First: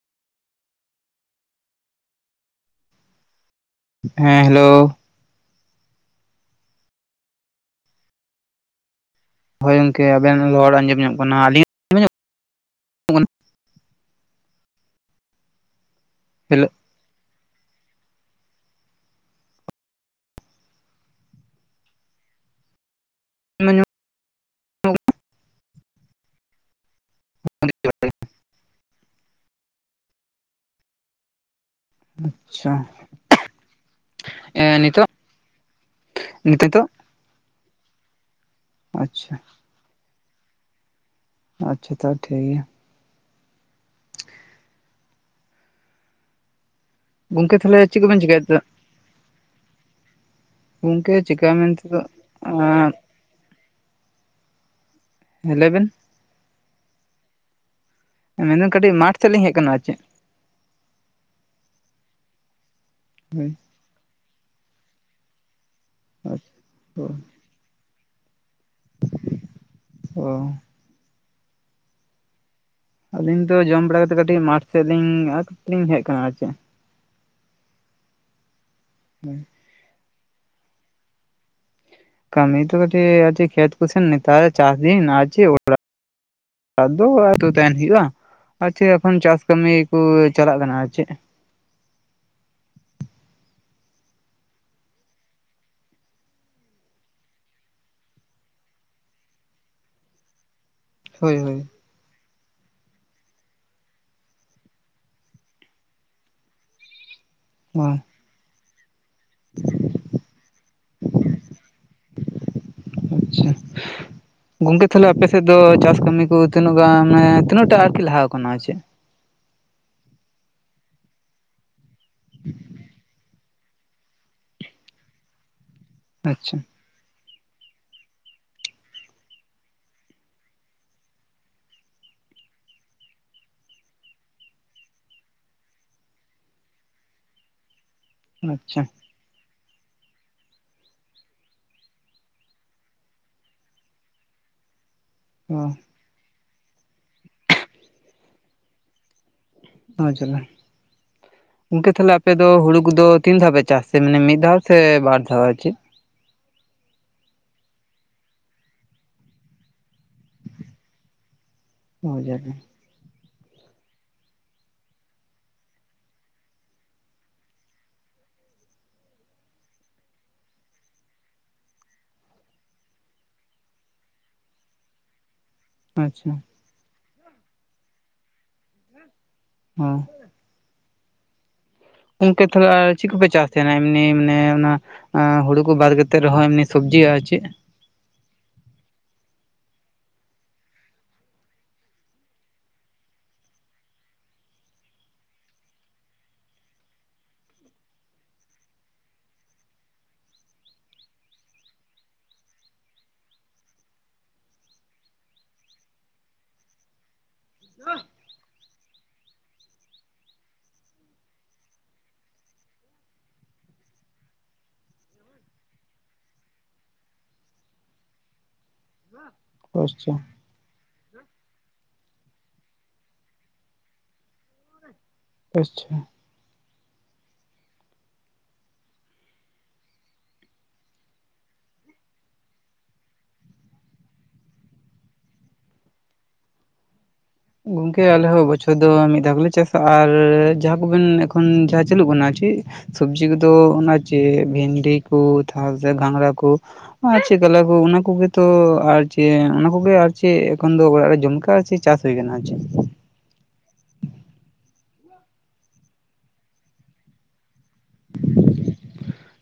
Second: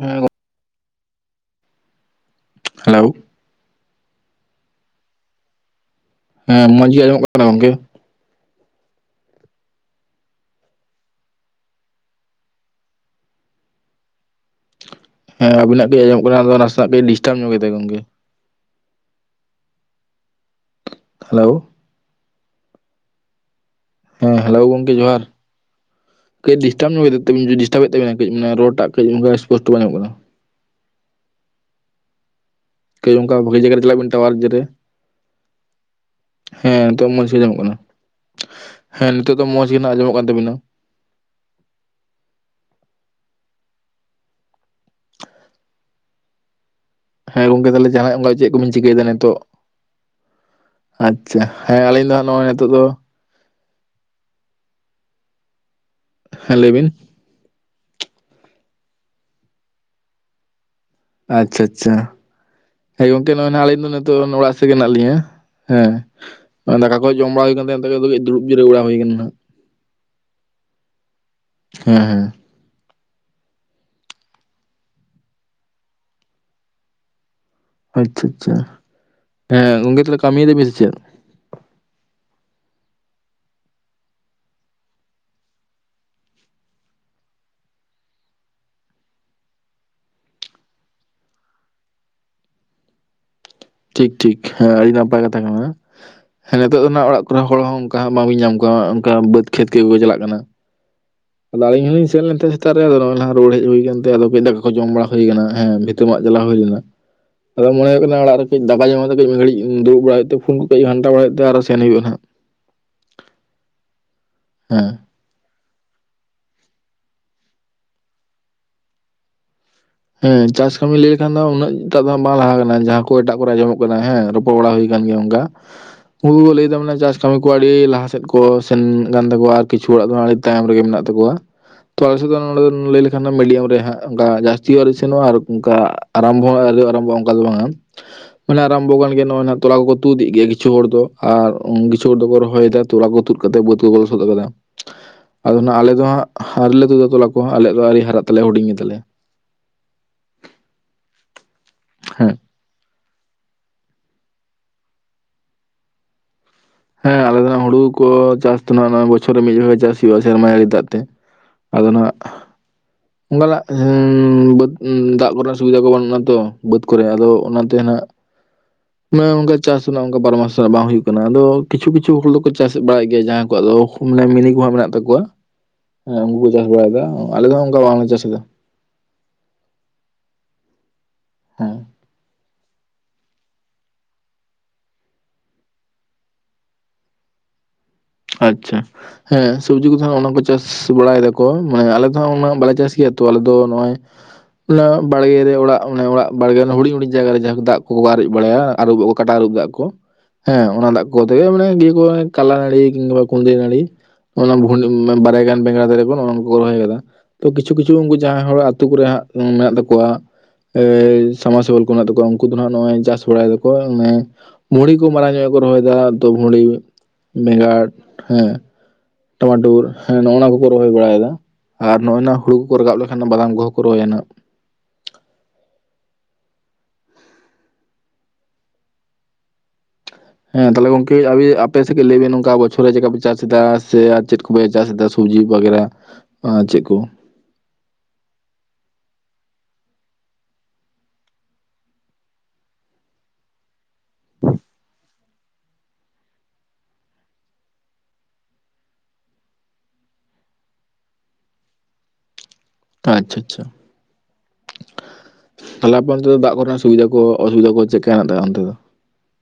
ᱦᱮᱸ ᱦᱮᱞᱳ ᱦᱮᱸ ᱦᱮᱞᱳ ᱦᱮᱸ ᱢᱚᱸᱡᱽ ᱜᱮ ᱟᱸᱡᱚᱢᱚᱜ ᱠᱟᱱᱟ ᱜᱚᱝᱠᱮ ᱦᱳᱭ ᱜᱚᱝᱠᱮ ᱟᱵᱮᱱ ᱦᱚᱲ ᱟᱸᱡᱚᱢ ᱧᱚᱜ ᱠᱟᱱᱟ ᱟᱹᱞᱤᱧ ᱦᱮᱸ ᱟᱵᱤᱱᱟᱜ ᱠᱟᱹᱭ ᱟᱸᱡᱚᱢ ᱠᱟᱱᱟ ᱟᱫᱚ ᱦᱮᱞᱳ ᱱᱟᱥᱮᱱᱟᱜ ᱠᱟᱹ ᱞᱤᱥᱴᱟᱨᱢ ᱧᱚᱜ ᱠᱮᱫᱟ ᱜᱚᱝᱠᱮ ᱦᱮᱞᱳ ᱦᱮᱸ ᱦᱮᱞᱳ ᱜᱚᱢᱠᱮ ᱡᱚᱦᱟᱨ [inaudible] ᱠᱟᱹᱡ ᱰᱤᱥᱴᱟᱵ ᱧᱚᱜ ᱰᱴᱟᱵ ᱮ ᱛᱵᱤᱱᱟ ᱠᱟᱹᱡ ᱢᱟᱱ ᱨᱚ ᱴᱟᱜ ᱠᱟᱹᱡ ᱥᱯᱚᱥᱴᱚ ᱵᱟᱝ ᱧᱟᱢᱚᱜ ᱠᱟᱱᱟ ᱟᱪᱷᱟ ᱚᱱᱠᱟ ᱵᱷᱟᱜᱤ ᱡᱟᱭᱜᱟ ᱨᱮ ᱪᱟᱞᱟᱜ ᱵᱮᱱ ᱴᱟᱣᱟᱨ ᱨᱮ ᱱᱤᱛᱚᱜ [inaudible] ᱦᱮᱸ ᱱᱤᱛᱚᱜ ᱢᱚᱸᱡᱽ ᱜᱮ ᱟᱸᱡᱚᱢᱚᱜ ᱠᱟᱱᱟ ᱦᱮᱸ ᱱᱤᱛᱚᱜ ᱟᱪᱪᱷᱟ ᱫᱚ ᱢᱚᱸᱡᱽ ᱜᱮ ᱦᱟᱜ ᱟᱸᱡᱚᱢᱚᱜ ᱠᱟᱱ ᱛᱟᱵᱤᱱᱟ ᱟᱪᱷᱟ ᱛᱚᱵ ᱴᱷᱤᱠ ᱜᱮᱭᱟ ᱦᱮᱸ ᱜᱚᱝᱠᱮ ᱜᱚᱝᱠᱠᱮ ᱛᱟᱦᱚᱞᱮ ᱛᱟᱦᱚᱞᱮᱟᱸᱱᱟᱜ ᱠᱚᱵᱮᱱ ᱚᱱᱠᱟ ᱪᱤᱠᱟᱭᱮᱫ ᱪᱮᱫ ᱛᱮ ᱠᱚᱵᱤᱱ ᱪᱤᱠᱟᱹᱭᱮᱫᱟ ᱱᱤᱛᱚᱜ ᱜᱚᱝᱠᱮ ᱟᱪᱷᱟ ᱪᱤᱠᱟ ᱦᱮᱸ ᱢᱮᱱᱛᱮ ᱟᱹᱞᱤᱧ ᱫᱚ ᱦᱟᱸᱜ ᱱᱚᱜᱼᱚᱭ ᱱᱤᱛᱚᱜ ᱫᱚ ᱮᱸ ᱦᱮᱸ ᱞᱟᱹᱭᱵᱮᱱ ᱦᱮᱸ ᱞᱟᱹᱭ ᱵᱤᱱ ᱢᱮᱱᱫᱟᱹᱧ ᱠᱟᱹᱴᱤᱡ ᱢᱟᱴᱷ ᱥᱮᱞᱤᱧ ᱦᱮᱡ ᱟᱠᱟᱱᱟ ᱟᱨ ᱪᱮᱫ ᱟᱪᱪᱷᱟ ᱟᱪᱪᱷᱟ ᱦᱮᱸ ᱜᱚᱝᱠᱮ ᱦᱳᱭ ᱱᱚᱜᱼᱚᱭ ᱱᱟᱜ ᱟᱹᱞᱤᱧ ᱫᱚ ᱱᱤᱛᱚᱜ ᱚᱲᱟᱜ ᱥᱮᱫ ᱜᱮ ᱢᱮᱱᱟᱜ ᱞᱤᱧᱟᱹ᱾ ᱦᱮᱸ ᱫᱟᱠᱟ ᱠᱚ ᱚ ᱡᱚᱢ ᱵᱟᱲᱟ ᱦᱩᱭ ᱠᱟᱱ ᱛᱮ ᱮᱱᱛᱮ ᱜᱮ ᱫᱩᱲᱩᱵ ᱡᱤᱨᱟᱹᱣ ᱵᱟᱲᱟ ᱦᱩᱭ ᱟᱠᱟᱱᱟ᱾ ᱚ ᱦᱮᱸ ᱦᱮᱸ ᱟᱹᱞᱤᱧ ᱫᱚ ᱡᱚᱢ ᱵᱟᱲᱟ ᱠᱟᱛᱮᱫ ᱠᱟᱹᱴᱤᱡ ᱢᱟᱴᱷ ᱥᱮᱫ ᱞᱤᱧ ᱞᱤᱧ ᱦᱮᱡ ᱟᱠᱟᱱᱟ ᱟᱨ ᱪᱮᱫ? ᱟᱪᱪᱷᱟ ᱟᱪᱪᱷᱟ [unintelligible] ᱦᱮᱸ ᱜᱚᱝᱠᱮ ᱛᱟᱦᱚᱞᱮ ᱠᱟᱹᱢᱤᱭ ᱫᱟᱵᱤᱱ ᱥᱮ ᱪᱮᱫ? ᱠᱟᱹᱢᱤ ᱛᱚ ᱠᱟᱹᱴᱤᱡ ᱠᱷᱮᱛ ᱠᱩᱥᱮᱹᱱ ᱱᱮᱛᱟᱨ ᱪᱟᱥ ᱫᱤᱱ ᱟᱨ ᱪᱮᱫ [unintelligible] ᱟᱫᱚ ᱚᱲᱟᱜ ᱨᱮ ᱛᱟᱦᱮᱱ ᱦᱩᱭᱩᱜᱼᱟ ᱟᱨ ᱪᱮᱫ ᱮᱠᱷᱚᱱ ᱪᱟᱥ ᱠᱟᱹᱢᱤ ᱠᱚ ᱪᱟᱞᱟᱜ ᱠᱟᱱᱟ ᱟᱨ ᱪᱮᱫ? ᱴᱷᱤᱠ ᱴᱷᱤᱠ ᱦᱮᱸ ᱟᱹᱰᱤ ᱱᱟᱯᱟᱭ ᱠᱟᱛᱷᱟ ᱠᱟᱱᱟ᱾ ᱦᱮᱸ ᱱᱤᱛᱚᱜ ᱫᱚ ᱱᱟᱦᱟᱜ ᱚᱲᱟᱜ ᱠᱚᱨᱮ ᱦᱚᱲ ᱦᱚᱸ ᱚᱱᱠᱟ ᱵᱟᱝᱵᱤᱧ ᱧᱟᱢ ᱠᱚᱣᱟ ᱚᱱᱠᱟ ᱵᱟᱹᱫᱽ ᱠᱷᱮᱛ ᱜᱮᱠᱚ ᱪᱟᱞᱟᱜ ᱠᱟᱱᱟ᱾ ᱦᱳᱭ ᱦᱳᱭ ᱟᱫᱚ ᱟᱹᱞᱤᱧ ᱦᱚᱞᱤᱧ ᱥᱮᱱ ᱞᱮᱱᱛᱮ᱾ ᱥᱮᱛᱟᱜ ᱨᱮᱜᱮ ᱟᱫᱚ ᱱᱟᱜ ᱨᱩᱣᱟᱹᱲ ᱦᱮᱡ ᱦᱩᱭ ᱠᱟᱱᱛᱮ, ᱟᱫᱚ [unintelligible] ᱫᱟᱠᱟ ᱠᱚ ᱡᱚᱢ ᱵᱟᱲᱟ ᱦᱩᱭ ᱠᱟᱱᱟ ᱦᱮ ᱵᱷᱤᱛᱟᱹ ᱢᱟᱜ ᱪᱟᱞᱟ ᱦᱩᱭ ᱞᱮᱱᱟ᱾ ᱟᱫᱚ ᱚ ᱢᱚᱱᱮ ᱦᱩᱭᱩᱜ ᱠᱟᱱᱟ ᱚᱲᱟᱜ ᱨᱮ ᱠᱟᱹᱡ ᱫᱟᱠᱟ ᱡᱚᱢ ᱠᱟᱛᱮ ᱠᱟᱹᱡ ᱢᱤᱫ ᱜᱷᱟᱹᱲᱤᱡ ᱫᱩᱲᱩᱵ ᱵᱟᱲᱟ ᱦᱩᱭᱩᱜ ᱛᱮ ᱯᱷᱚᱱ ᱠᱚ ᱠᱟᱹᱡ ᱜᱷᱟᱱᱴᱟ ᱵᱟᱲᱟ ᱦᱩᱭᱩᱜ ᱛᱮ ᱟᱨᱦᱚᱸ ᱥᱮᱱ ᱦᱩᱭᱩᱜᱼᱟ ᱱᱟᱜ᱾ ᱟᱪᱪᱷᱟ ᱜᱚᱝᱠᱮ ᱦᱮᱸ ᱛᱟᱦᱞᱮ ᱟᱯᱮᱥᱮᱫ ᱫᱚ ᱪᱟᱥ ᱠᱟᱹᱢᱤ ᱠᱚ ᱛᱤᱱᱟᱹᱜ ᱜᱟᱱ ᱢᱟᱱᱮ ᱛᱤᱱᱟᱹᱜ ᱴᱟ ᱟᱨᱠᱤ ᱞᱟᱦᱟ ᱟᱠᱟᱱᱟ ᱟᱨ ᱪᱮᱫ? ᱦᱮᱸ ᱪᱟᱥ ᱠᱟᱹᱢᱤ ᱞᱟᱹᱭ ᱞᱮᱠᱷᱟᱱ ᱫᱚ ᱩᱱᱟᱹᱜᱴᱟᱜ ᱫᱚ ᱵᱟᱝ ᱞᱟᱦᱟ ᱠᱟᱱᱟ ᱡᱟᱦᱟᱸ ᱠᱚ ᱮᱴᱟᱜ ᱠᱚᱨᱮ ᱟᱡᱚᱢᱚᱜ ᱠᱟᱱᱟ ᱦᱮᱸ ᱨᱚᱯᱚᱲ ᱵᱟᱲᱟ ᱦᱩᱭ ᱟᱠᱟᱱ ᱜᱮᱭᱟ ᱚᱱᱠᱟ ᱩᱱᱠᱩ ᱟᱪᱪᱷᱟ ᱞᱟᱹᱭ ᱮᱫᱟ ᱪᱟᱥ ᱠᱟᱹᱢᱤ ᱠᱚ ᱟᱹᱰᱤ ᱞᱟᱦᱟ ᱥᱮᱫ ᱠᱚ ᱥᱮᱱ ᱠᱟᱱ ᱛᱟᱠᱚᱣᱟ ᱟᱨ ᱠᱤᱪᱷᱩ ᱦᱚᱲᱟᱜ ᱫᱚ ᱟᱹᱰᱤ ᱛᱟᱭᱚᱢ ᱨᱮᱜᱮ ᱢᱮᱱᱟᱜ ᱛᱟᱠᱚᱣᱟ᱾ ᱟᱞᱮ ᱥᱮᱫ ᱫᱚ ᱱᱚᱰᱮ ᱞᱟᱹᱭ ᱞᱮᱠᱷᱟᱱ ᱢᱤᱰᱤᱭᱟᱢ ᱨᱮ ᱦᱟᱜ ᱚᱱᱠᱟ ᱥᱤ ᱟᱣᱨᱤ ᱥᱮᱱᱚᱜᱼᱟ ᱟᱨ ᱚᱱᱠᱟ ᱟᱨᱟᱢᱵᱚ ᱟᱣᱨᱤ ᱟᱨᱟᱢᱵᱚᱜᱼᱟ᱾ ᱚᱱᱠᱟ ᱫᱚ ᱵᱟᱝᱼᱟ? ᱢᱟᱱᱮ ᱟᱪᱪᱷᱟ ᱟᱨᱟᱢᱵᱚ ᱠᱟᱱᱟ ᱱᱚᱜ-ᱚᱭ ᱱᱟᱜ ᱾ ᱛᱚᱞᱟ ᱠᱚᱠᱚ ᱛᱩᱫ ᱮᱫ ᱜᱮᱭᱟ ᱠᱤᱪᱷᱩ ᱦᱚᱲ ᱫᱚ ᱟᱨ ᱠᱤᱪᱷᱩ ᱦᱚᱲ ᱫᱚᱠᱚ ᱨᱚᱦᱚᱭᱮᱫᱟ ᱛᱚᱞᱟ ᱠᱚ ᱛᱩᱫ ᱠᱟᱛᱮ ᱵᱟᱹᱫ ᱠᱚᱠᱚ ᱞᱚᱥᱚᱫᱚ ᱟᱠᱟᱫᱟ᱾ ᱟᱫᱚ ᱚ ᱦᱟᱜ ᱟᱞᱮ ᱫᱚ ᱦᱟᱸᱜ ᱟᱣᱨᱤᱞᱮ ᱛᱩᱫᱟ ᱛᱚᱞᱟ ᱠᱚᱦᱚᱸ, ᱟᱞᱮᱭᱟᱜ ᱫᱚ ᱟᱹᱣᱨᱤ ᱦᱟᱨᱟᱜ ᱛᱟᱞᱮ ᱦᱩᱰᱤᱧ ᱜᱮ ᱛᱟᱞᱮᱭᱟ᱾ [unintelligible] ᱜᱚᱝᱠᱮ ᱛᱟᱦᱚᱞᱮ ᱟᱯᱮ ᱦᱮᱸ ᱫᱚ ᱦᱩᱲᱩ ᱠᱚᱫᱚ ᱛᱤᱱ ᱫᱷᱟᱣ ᱯᱮ ᱪᱟᱥ ᱛᱮ ᱢᱟᱱᱮ ᱢᱤᱫ ᱫᱷᱟᱣ ᱥᱮ ᱵᱟᱨ ᱫᱷᱟᱣ ᱟᱨ ᱪᱮᱫ ᱦᱮᱸ ᱟᱞᱮ ᱫᱚ ᱦᱩᱲᱩ ᱠᱚ ᱪᱟᱥ ᱫᱚ ᱱᱟᱜ, ᱵᱚᱪᱷᱚᱨ ᱨᱮ ᱢᱤᱫ ᱫᱷᱟᱣ ᱜᱮ ᱪᱟᱥ ᱦᱩᱭᱩᱜᱼᱟ ᱥᱮᱨᱢᱟ ᱡᱟᱹᱲᱤ ᱫᱟᱜ ᱛᱮ᱾ ᱟᱫᱚ ᱱᱟᱜ ᱚ ᱡᱟᱞᱟ ᱚᱱᱠᱟᱱᱟᱜ ᱵᱟᱹᱫ ᱫᱟᱜ ᱠᱚᱨᱮᱱᱟᱜ ᱥᱩᱵᱤᱫᱷᱟ ᱠᱚ ᱵᱟᱹᱱᱩᱜᱼᱟ ᱛᱚ ᱵᱟᱹᱫ ᱠᱚᱨᱮ ᱟᱫᱚ ᱚᱱᱟᱛᱮ ᱦᱟᱜ ᱚᱱᱮ ᱚᱱᱠᱟ ᱪᱟᱥ ᱨᱮᱱᱟᱜ ᱚᱱᱠᱟ ᱵᱟᱨᱚ ᱢᱟᱥ ᱨᱮᱱᱟᱜ ᱵᱟᱝ ᱦᱩᱭᱩᱜ ᱠᱟᱱᱟ ᱟᱫᱚ ᱠᱤᱪᱷᱩ ᱠᱤᱪᱷᱩ ᱦᱚᱲ ᱫᱚᱠᱚ ᱪᱟᱥ ᱵᱟᱲᱟᱭ ᱜᱮᱭᱟ ᱡᱟᱦᱟᱸ ᱠᱚᱣᱟᱜ ᱫᱚ ᱢᱟᱱᱮ ᱢᱤᱱᱤ ᱠᱚ ᱦᱟᱸᱜ ᱢᱮᱱᱟᱜ ᱛᱟᱠᱚᱣᱟ ᱦᱮᱸ ᱟᱪᱪᱷᱟ ᱩᱱᱠᱩ ᱠᱚ ᱪᱟᱥ ᱵᱟᱲᱟᱭᱮᱫᱟ ᱟᱞᱮ ᱫᱚ ᱚᱱᱠᱟ ᱵᱟᱝᱞᱮ ᱪᱟᱥ ᱮᱫᱟ᱾ ᱦᱮᱸ [unintelligible] ᱜᱚᱝᱠᱮ ᱛᱟᱦᱚᱞᱮ ᱪᱮᱫ ᱠᱚᱯᱮ ᱪᱟᱥ ᱛᱟᱦᱮᱱᱟ? ᱮᱢᱱᱤ ᱢᱟᱱᱮ ᱚᱱᱟ ᱟ ᱦᱩᱲᱩ ᱠᱚ ᱵᱟᱫ ᱠᱟᱛᱮᱫ ᱨᱚᱦᱚᱸ ᱮᱢᱱᱤ ᱥᱚᱵᱡᱤᱜ ᱟᱨ ᱪᱮᱫ? ᱟᱪᱪᱷᱟ ᱦᱮᱸ ᱥᱚᱵᱡᱤ ᱠᱚᱫᱚ ᱱᱟᱜ ᱚᱱᱟ ᱠᱚ ᱪᱟᱥ ᱵᱟᱲᱟᱭ ᱫᱟᱠᱚ ᱢᱟᱱᱮ ᱟᱞᱮ ᱫᱚ ᱦᱟᱜ ᱩᱱᱟᱹᱜ ᱵᱟᱞᱮ ᱪᱟᱥ ᱜᱮᱭᱟ ᱛᱚ ᱟᱞᱮ ᱫᱚ ᱱᱚᱜ-ᱚᱭ ᱚᱱᱟ ᱵᱟᱲᱜᱮ ᱨᱮ ᱚᱲᱟᱜ ᱚᱲᱟᱜ ᱵᱟᱲᱜᱮ ᱨᱮ ᱦᱩᱰᱤᱧ ᱦᱩᱰᱤᱧ ᱡᱟᱭᱜᱟ ᱨᱮ ᱡᱟᱦᱟᱸ ᱫᱟᱜ ᱠᱚᱠᱚ ᱠᱚ ᱟᱨᱮᱡ ᱵᱟᱲᱟᱭᱟ ᱟᱹᱨᱩᱚᱵᱚᱜ ᱟᱠᱚ ᱠᱟᱴᱟ ᱟᱹᱨᱩᱵ ᱫᱟᱜ ᱠᱚ, ᱦᱮᱸ ᱚᱱᱟ ᱫᱟᱜ ᱠᱚᱛᱮ ᱜᱮ ᱢᱟᱱᱮ ᱤᱭᱟᱹ ᱠᱚ ᱠᱟᱞᱞᱟ ᱱᱟᱹᱲᱤ ᱠᱤᱝᱵᱟ ᱠᱩᱸᱫᱨᱤ ᱱᱟᱹᱲᱤ ᱚᱱᱟ ᱵᱷ [unintelligible] ᱵᱟᱨᱟᱭ ᱜᱟᱱ ᱵᱮᱸᱜᱟᱲ ᱫᱟᱨᱮ ᱠᱚ ᱱᱚᱜ-ᱚᱭ ᱱᱚᱣᱟ ᱠᱚ ᱨᱚᱦᱚᱭ ᱟᱠᱟᱫᱟ᱾ ᱛᱚ ᱠᱤᱪᱷᱩ ᱠᱤᱪᱷᱩ ᱩᱱᱠᱩ ᱡᱟᱦᱟᱸᱭ ᱦᱚᱲ-ᱟᱜ ᱟᱹᱛᱩ ᱠᱚᱨᱮᱦᱟᱜ ᱢᱮᱱᱟᱜ ᱛᱟᱠᱚᱣᱟ᱾ ᱮ ᱥᱟᱢᱟᱥ ᱥᱮᱵᱮᱞ ᱠᱚ ᱢᱮᱱᱟᱜ ᱛᱟᱠᱚᱣᱟ ᱩᱱᱠᱩ ᱫᱚ ᱦᱟᱜ ᱱᱚᱜᱼᱚᱭ ᱪᱟᱥ ᱵᱟᱲᱟᱭ ᱫᱟᱠᱚ᱾ ᱵᱷᱩᱲᱤ ᱠᱚ ᱢᱟᱨᱟᱝ ᱧᱚᱜ ᱠᱚ ᱨᱚᱦᱚᱭᱮᱫᱟ ᱛᱚ ᱵᱷᱩᱲᱤ ᱵᱮᱸᱜᱟᱲ ᱦᱮᱸ ᱴᱟᱢᱟᱴᱩᱨ ᱟᱪᱪᱷᱟ ᱦᱮᱸ ᱱᱚᱜ ᱱᱟ ᱠᱚ ᱠᱚ ᱨᱚᱦᱚᱭ ᱵᱟᱲᱟᱭᱮᱫᱟ ᱟᱨ ᱱᱚᱜᱼᱚᱭ ᱱᱟᱜ ᱦᱩᱲᱩ ᱠᱚ ᱨᱟᱠᱟᱵ ᱞᱮᱠᱷᱟᱱ ᱵᱟᱫᱟᱢ ᱠᱚᱦᱚᱸ ᱠᱚ ᱨᱚᱦᱚᱭᱟ ᱱᱟᱜ᱾ ᱟᱪᱪᱷᱟ ᱦᱮᱸ ᱛᱟᱦᱚᱞᱮ ᱜᱚᱝᱠᱮ [unintelligible] ᱟᱯᱮ ᱥᱮᱜ ᱜᱮ ᱞᱟᱹᱭᱵᱤᱱ ᱱᱚᱝᱠᱟ ᱵᱚᱪᱷᱚᱨ ᱨᱮ ᱪᱤᱠᱠᱟ ᱯᱮ ᱪᱟᱥ ᱮᱫᱟ ᱥᱮ ᱟᱨ ᱪᱮᱫ ᱠᱚ ᱚᱠᱚᱭᱮ ᱪᱟᱥ ᱮᱫᱟ ᱥᱚᱵᱡᱤ ᱵᱟᱜᱮᱨᱟ ᱟᱨ ᱪᱮᱫ ᱠᱚ? ᱜᱚᱝᱠᱮ ᱟᱞᱮ ᱦᱚᱸ ᱵᱚᱪᱷᱚᱨ ᱫᱚ ᱢᱤᱫ ᱫᱷᱟᱣ ᱜᱮᱞᱮ ᱪᱟᱥᱟ ᱟᱨ ᱡᱟᱦᱟᱸ ᱠᱚᱵᱮᱱ ᱮᱠᱷᱚᱱ ᱡᱟᱦᱟᱸ ᱪᱟᱹᱞᱩᱜ ᱠᱟᱱᱟ ᱪᱮᱫ ᱥᱚᱵᱡᱤ ᱠᱚᱫᱚ ᱚᱱᱟ ᱪᱮᱫ ᱵᱷᱮᱱᱰᱤ ᱠᱚ ᱛᱟᱨᱯᱚᱨᱮ ᱜᱷᱟᱸᱝᱽᱨᱟ ᱠᱚ ᱟᱨ ᱪᱮᱫ ᱠᱚᱞᱮ ᱠᱚ ᱚᱱᱟ ᱠᱚᱜᱮ ᱛᱚ ᱟᱨ ᱪᱮᱫ ᱚᱱᱟ ᱠᱚᱜᱮ ᱟᱨ ᱪᱮᱫ ᱮᱚᱱ ᱫᱚ ᱚᱲᱟᱜ ᱨᱮ ᱡᱚᱢ ᱠᱟᱜ ᱪᱟᱥ ᱦᱩᱭ ᱠᱟᱱᱟ ᱟᱪᱪᱷᱟ ᱟᱪᱪᱷᱟ ᱟᱪᱪᱷᱟ ᱾ ᱛᱟᱦᱞᱮ ᱟᱯᱮ ᱚᱱᱛᱮ ᱫᱚ ᱫᱟᱜ ᱠᱚᱨᱮᱱᱟᱜ ᱥᱩᱵᱤᱫᱟ ᱠᱚ ᱚᱥᱩᱵᱤᱫᱟ ᱠᱚ ᱪᱮᱫ ᱦᱮᱱᱟᱜ ᱛᱟᱯᱮᱭᱟ ᱚᱱᱛᱮ ᱫᱚ?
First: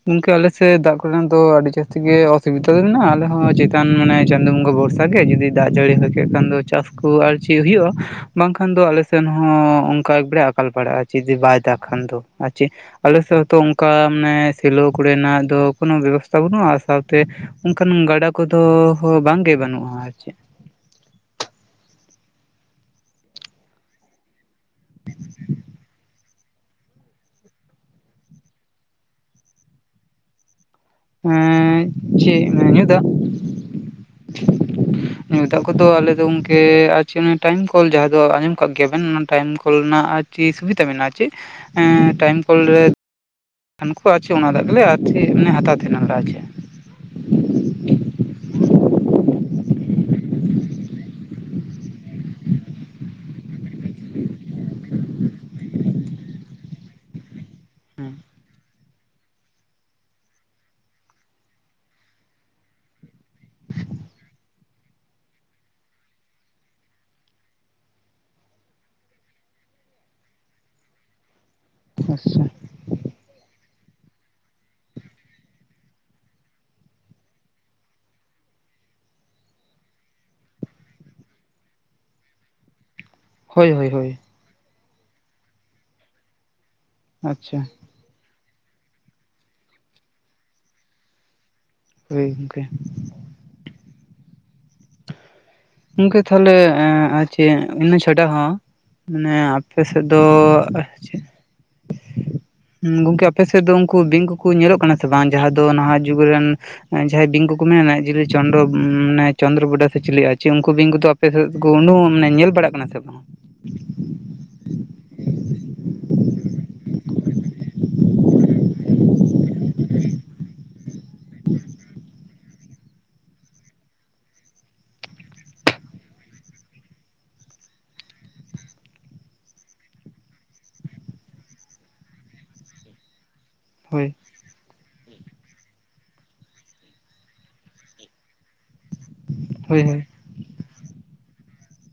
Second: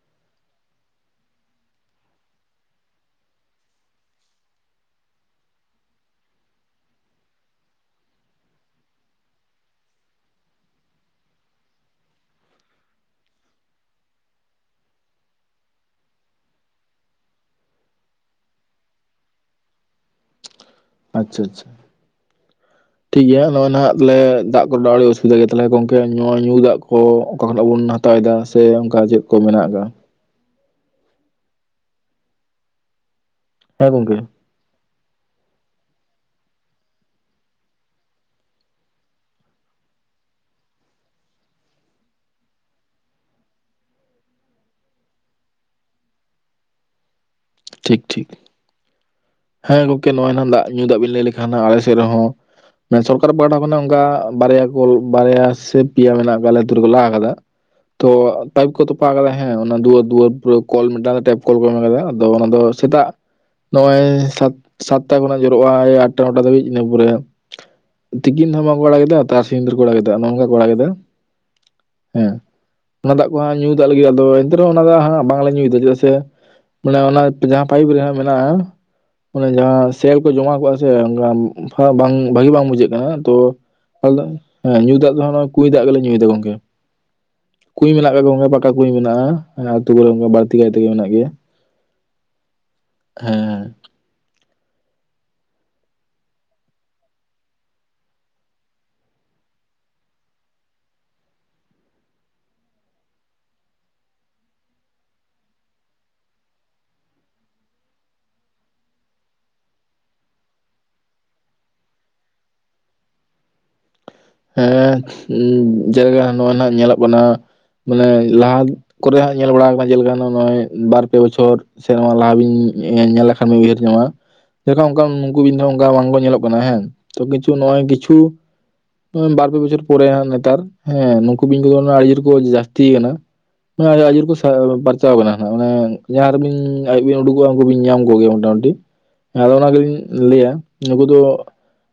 ᱜᱚᱝᱠᱮ ᱟᱞᱮᱮᱥᱮᱫ ᱫᱟᱜ ᱠᱚᱨᱮᱱᱟᱜ ᱫᱚ ᱟᱹᱰᱤ ᱡᱟᱹᱥᱛᱤ ᱜᱮ ᱚᱥᱩᱵᱤᱫᱟ ᱫᱚ ᱢᱮᱱᱟᱜᱼᱟ ᱟᱞᱮ ᱦᱚᱸ ᱪᱮᱛᱟᱱ ᱢᱟᱱᱮ ᱪᱟᱸᱫᱳ ᱵᱚᱸᱜᱟ ᱵᱷᱚᱨᱥᱟ ᱾ ᱵᱷᱟᱜᱮ ᱡᱩᱫᱤ ᱫᱟᱜ ᱡᱟᱹᱲᱤ ᱦᱩᱭ ᱠᱚ ᱠᱷᱟᱱ ᱫᱚ ᱪᱟᱥ ᱠᱚ ᱟᱨ ᱪᱮᱫ ᱦᱩᱭᱩᱜ-ᱟ ᱾ ᱵᱟᱝᱠᱷᱟᱱ ᱫᱚ ᱟᱞᱮ ᱥᱮᱱ ᱦᱚᱸ ᱚᱱᱠᱟ ᱮᱠᱵᱟᱨᱮ ᱟᱠᱟᱞ ᱯᱟᱲᱟᱜᱼᱟ ᱡᱩᱫᱤ ᱵᱟᱭ ᱫᱟᱜ ᱠᱷᱟᱱ ᱫᱚ ᱟᱨ ᱪᱮᱫ ᱟᱞᱮ ᱥᱮᱫ ᱦᱚᱛᱚ ᱚᱱᱠᱟ ᱢᱟᱱᱮ ᱥᱮᱞᱳ ᱠᱚᱨᱮᱱᱟᱜ ᱫᱚ ᱠᱳᱱᱳ ᱵᱮᱵᱚᱥᱛᱟ ᱵᱟᱹᱱᱩᱜ-ᱟ ᱥᱟᱶᱛᱮ ᱚᱱᱠᱟᱱ ᱜᱟᱰᱟ ᱠᱚᱫᱚ ᱦᱚᱸ ᱵᱟᱝ ᱜᱮ ᱵᱟᱹᱱᱩᱜ-ᱟ ᱟᱨ ᱪᱮᱫ ᱟᱪᱪᱷᱟ ᱟᱪᱪᱷᱟ, ᱴᱷᱤᱠ ᱜᱮᱭᱟ ᱱᱚᱜ-ᱚᱭ ᱱᱟᱦᱜ ᱛᱟᱞᱮ ᱫᱟᱜ ᱠᱚᱨᱮ ᱫᱚ ᱟᱹᱰᱤ ᱚᱥᱩᱵᱤᱫᱟ ᱜᱮᱭᱟ ᱛᱟᱞᱮ ᱜᱚᱝᱠᱮ ᱱᱚᱣᱟ ᱧᱩ ᱫᱟᱜ ᱠᱚ ᱚᱠᱟ ᱠᱷᱚᱱᱟᱜ ᱵᱚᱱ ᱦᱟᱸᱜ ᱦᱟᱛᱟᱣᱮᱫᱟ ᱥᱮ ᱚᱱᱠᱟ ᱪᱮᱫ ᱠᱚ ᱢᱮᱱᱟᱜ ᱟᱠᱟᱫᱟ ᱮᱸ ᱪᱮᱫ ᱧᱩ ᱫᱟᱜ ᱦᱮᱸ ᱜᱚᱝᱠᱮ ᱾ ᱦᱮᱸ ᱫᱟᱜ ᱠᱚᱫᱚ ᱟᱞᱮ ᱫᱚ ᱜᱚᱝᱠᱮ ᱴᱟᱭᱤᱢ ᱠᱚᱞ ᱡᱟᱦᱟᱸ ᱫᱚ ᱟᱸᱡᱚᱢ ᱠᱟᱜ ᱜᱮᱭᱟ ᱵᱮᱱ ᱚᱱᱟ ᱴᱟᱭᱤᱢ ᱠᱚᱞ ᱨᱮᱱᱟᱜ ᱠᱩ ᱥᱩᱵᱤᱫᱟ ᱢᱮᱱᱟᱜ-ᱟ ᱪᱮᱫ ᱮ ᱴᱟᱭᱤᱢ ᱠᱚᱞ ᱨᱮ ᱦᱟᱱᱠᱩ ᱟᱜ ᱟᱪᱷᱩ ᱦᱤᱡᱩᱜ-ᱟ ᱪᱮ ᱟᱨ ᱪᱮ ᱚᱱᱟ ᱫᱟᱜ ᱜᱮᱞᱮ ᱟᱨ ᱦᱟᱛᱟᱣ ᱛᱟᱦᱮᱱᱟᱞᱮ ᱟᱨ ᱪᱮ ᱴᱷᱤᱠ ᱴᱷᱤᱠ ᱾ ᱦᱮᱸ ᱜᱚᱝᱠᱮ ᱱᱚᱜ-ᱚᱭ ᱱᱟ ᱫᱟᱜ ᱧᱩ ᱫᱟᱜ ᱵᱮᱱ ᱞᱟᱹᱭ ᱞᱮᱠᱷᱟᱱ ᱟᱞᱮ ᱥᱮᱫ ᱨᱮᱦᱚᱸ ᱥᱚᱨᱠᱟᱨ ᱯᱟᱦᱴᱟ ᱠᱷᱚᱱᱟᱜ ᱚᱱᱠᱟ ᱵᱟᱨᱭᱟ ᱠᱚᱞ ᱵᱟᱨᱭᱟ ᱥᱮ ᱯᱮᱭᱟ ᱢᱮᱱᱟᱜ ᱠᱟᱜ-ᱟ ᱟᱞᱮ ᱟᱛᱩ ᱨᱮᱠᱚ ᱞᱟᱦ ᱟᱠᱟᱫᱟ ᱾ ᱛᱚ ᱯᱟᱭᱤᱯ ᱠᱚ ᱛᱚᱯᱟ ᱠᱟᱫᱟ ᱦᱮᱸ ᱫᱩᱟᱹᱨ ᱫᱩᱣᱟᱹᱨ ᱯᱩᱨᱟ ᱠᱚᱞ ᱢᱤᱫᱴᱟᱝ ᱴᱮᱯ ᱠᱚᱞ ᱠᱚ ᱮᱢ ᱟᱠᱟᱫᱟ ᱟᱫᱚ ᱚᱱᱟ ᱫᱚ ᱥᱮᱛᱟᱜ ᱱᱚᱜᱼᱚᱭ ᱥᱟᱛᱴᱟ ᱠᱷᱚᱱᱟᱜ ᱡᱚᱨᱚᱜ-ᱟ ᱟᱴᱴᱟ ᱱᱚᱴᱟ ᱫᱷᱟᱹᱵᱤᱡ ᱤᱱᱟᱹ ᱯᱚᱨᱮ ᱛᱤᱠᱤᱱ ᱦᱚᱸ ᱵᱟᱝ ᱠᱚ ᱟᱲᱟ ᱠᱮᱫᱟ ᱛᱟᱨᱥᱤᱩᱨ ᱠᱚ ᱟᱲᱟ ᱠᱮᱫᱟ ᱱᱚᱝᱠᱟ ᱠᱚ ᱟᱲᱟ ᱠᱮᱫᱟ ᱾ ᱟᱪᱪᱷᱟ ᱚᱱᱟ ᱫᱟᱜ ᱠᱚ ᱦᱟᱸᱜ ᱧᱩᱭ ᱫᱟᱜ ᱞᱟᱹᱜᱤᱫ ᱟᱫᱚ ᱮᱱᱛᱮ ᱨᱮᱦᱚᱸ ᱚᱱᱟ ᱫᱟᱜ ᱦᱟᱸᱜ ᱵᱟᱝᱞᱮ ᱧᱩᱭᱮᱫᱟ ᱪᱮᱫᱟᱜ ᱥᱮ ᱢᱟᱱᱮ ᱚᱱᱟ ᱡᱟᱦᱟᱸ ᱯᱟᱭᱤᱯ ᱨᱮ ᱢᱮᱱᱟᱜ-ᱟ ᱚᱱᱮ ᱡᱟᱦᱟᱸ ᱥᱮᱞ ᱠᱚ ᱡᱚᱢᱟ ᱠᱚᱜ-ᱟ ᱥᱮ ᱚᱱᱠᱟ ᱵᱟᱝ ᱵᱷᱟᱜᱤ ᱵᱟᱝ ᱵᱩᱡᱷᱟᱹᱜ ᱠᱟᱱᱟ ᱾ ᱛᱚ ᱦᱳᱭ ᱦᱳᱭ ᱦᱳᱭ ᱟᱞᱮ ᱦᱮᱸ ᱧᱩ ᱫᱟᱜ ᱫᱚ ᱠᱩᱧ ᱫᱟᱜ ᱜᱮᱞᱮ ᱧᱩᱭᱮᱫᱟ ᱜᱚᱝᱠᱮ ᱾ ᱟᱪᱪᱷᱟ ᱠᱩᱸᱧ ᱢᱮᱱᱟᱜ ᱠᱟᱜ ᱜᱮᱣᱟ ᱜᱚᱝᱠᱮ ᱯᱟᱠᱟ ᱠᱩᱸᱧ ᱢᱮᱱᱟᱜ-ᱟ ᱟᱹᱛᱩ ᱠᱚᱨᱮ ᱚᱱᱠᱟ ᱵᱟᱹᱲᱛᱤ ᱠᱟᱭᱛᱮ ᱜᱮ ᱢᱮᱱᱟᱜ ᱜᱮᱭᱟ ᱾ ᱦᱳᱭ ᱜᱚᱝᱠᱮ ᱾ ᱦᱮᱸ ᱜᱚᱝᱠᱮ ᱛᱟᱦᱞᱮ ᱟᱨ ᱪᱮᱫ ᱤᱱᱟᱹ ᱪᱷᱟᱰᱟ ᱦᱚᱸ ᱢᱟᱱᱮ ᱟᱯᱮ ᱥᱮᱫ ᱫᱚ ᱪᱮᱫ ᱦᱩᱸ ᱜᱚᱝᱠᱮ ᱟᱯᱮ ᱥᱮᱫ ᱫᱚ ᱩᱱᱠᱩ ᱵᱤᱝ ᱠᱚᱠᱚ ᱧᱮᱞᱚᱜ ᱠᱟᱱᱟ ᱥᱮ ᱵᱟᱝ ᱡᱟᱦᱟᱸ ᱫᱚ ᱱᱟᱦᱟᱜ ᱡᱩᱜᱽ ᱨᱮᱱ ᱡᱟᱦᱟᱸᱭ ᱵᱤᱝ ᱠᱚ ᱢᱮᱱᱟ ᱡᱮ ᱞᱮ ᱪᱚᱱᱫᱚ ᱢᱟᱱᱮ ᱪᱚᱱᱫᱨᱚ ᱵᱚᱰᱟ ᱥᱮ ᱪᱤᱞᱤᱭᱟᱡ ᱩᱱᱠᱩ ᱵᱤᱧ ᱠᱚ ᱟᱯᱮ ᱥᱮᱫ ᱚᱰᱚᱝ ᱧᱮᱞ ᱵᱟᱲᱟᱜ ᱠᱟᱱᱟ ᱥᱮ ᱵᱟᱝ ᱦᱮᱸ ᱡᱟᱭᱜᱟ ᱱᱚᱣᱟ ᱱᱟᱜ ᱧᱮᱞᱚᱜ ᱠᱟᱱᱟ ᱢᱟᱱᱮ ᱞᱟᱦᱟ ᱠᱚᱨᱮᱜ ᱧᱮᱞ ᱵᱟᱲᱟ ᱟᱠᱟᱱᱟ ᱪᱮ ᱞᱮᱠᱟ ᱱᱚᱜ-ᱚᱭ ᱵᱟᱨ ᱯᱮ ᱯᱮ ᱵᱚᱪᱷᱚᱨ ᱥᱮ ᱱᱚᱣᱟ ᱞᱟᱦᱟ ᱵᱤᱱ ᱧᱮᱞ ᱞᱮᱠᱷᱟᱱ ᱵᱤᱱ ᱩᱭᱦᱟᱹᱨ ᱧᱟᱢᱟ ᱡᱚᱠᱦᱚᱱ ᱚᱱᱮ ᱩᱱᱠᱩ ᱵᱤᱱ ᱚᱱᱠᱟ ᱵᱟᱝᱠᱚ ᱧᱮᱞᱚᱜ ᱠᱟᱱᱟ ᱦᱮᱸ ᱠᱤᱪᱷᱩ ᱱᱚᱜ-ᱚᱭ ᱠᱤᱪᱷᱩ ᱵᱟᱨ ᱯᱮ ᱵᱚᱪᱷᱚᱨ ᱯᱚᱨᱮ ᱱᱮᱛᱟᱨ ᱦᱮᱸ ᱱᱩᱠᱩ ᱵᱤᱧ ᱟᱹᱰᱤ ᱡᱳᱨ ᱠᱚ ᱡᱟᱹᱥᱛᱤ ᱠᱟᱱᱟ ᱦᱳᱭ ᱟᱡᱩᱨ ᱠᱚ ᱛᱚ ᱵᱮᱱᱟ ᱢᱟᱱᱮ ᱡᱟᱦᱟᱸ ᱨᱮ ᱵᱤᱱ ᱟᱭᱩᱵ ᱵᱤᱱ ᱩᱰᱩᱠᱚᱜᱼᱟ ᱩᱱᱠᱩ ᱵᱤᱝ ᱧᱟᱢ ᱠᱚᱜᱮᱭᱟ ᱢᱚᱴᱟᱢᱩᱴᱤ ᱟᱫᱚ ᱚᱱᱟ ᱦᱳᱭ ᱜᱮᱞᱤᱧ ᱦᱳᱭ ᱞᱟᱹᱭᱟ ᱱᱩᱠᱩ ᱫᱚ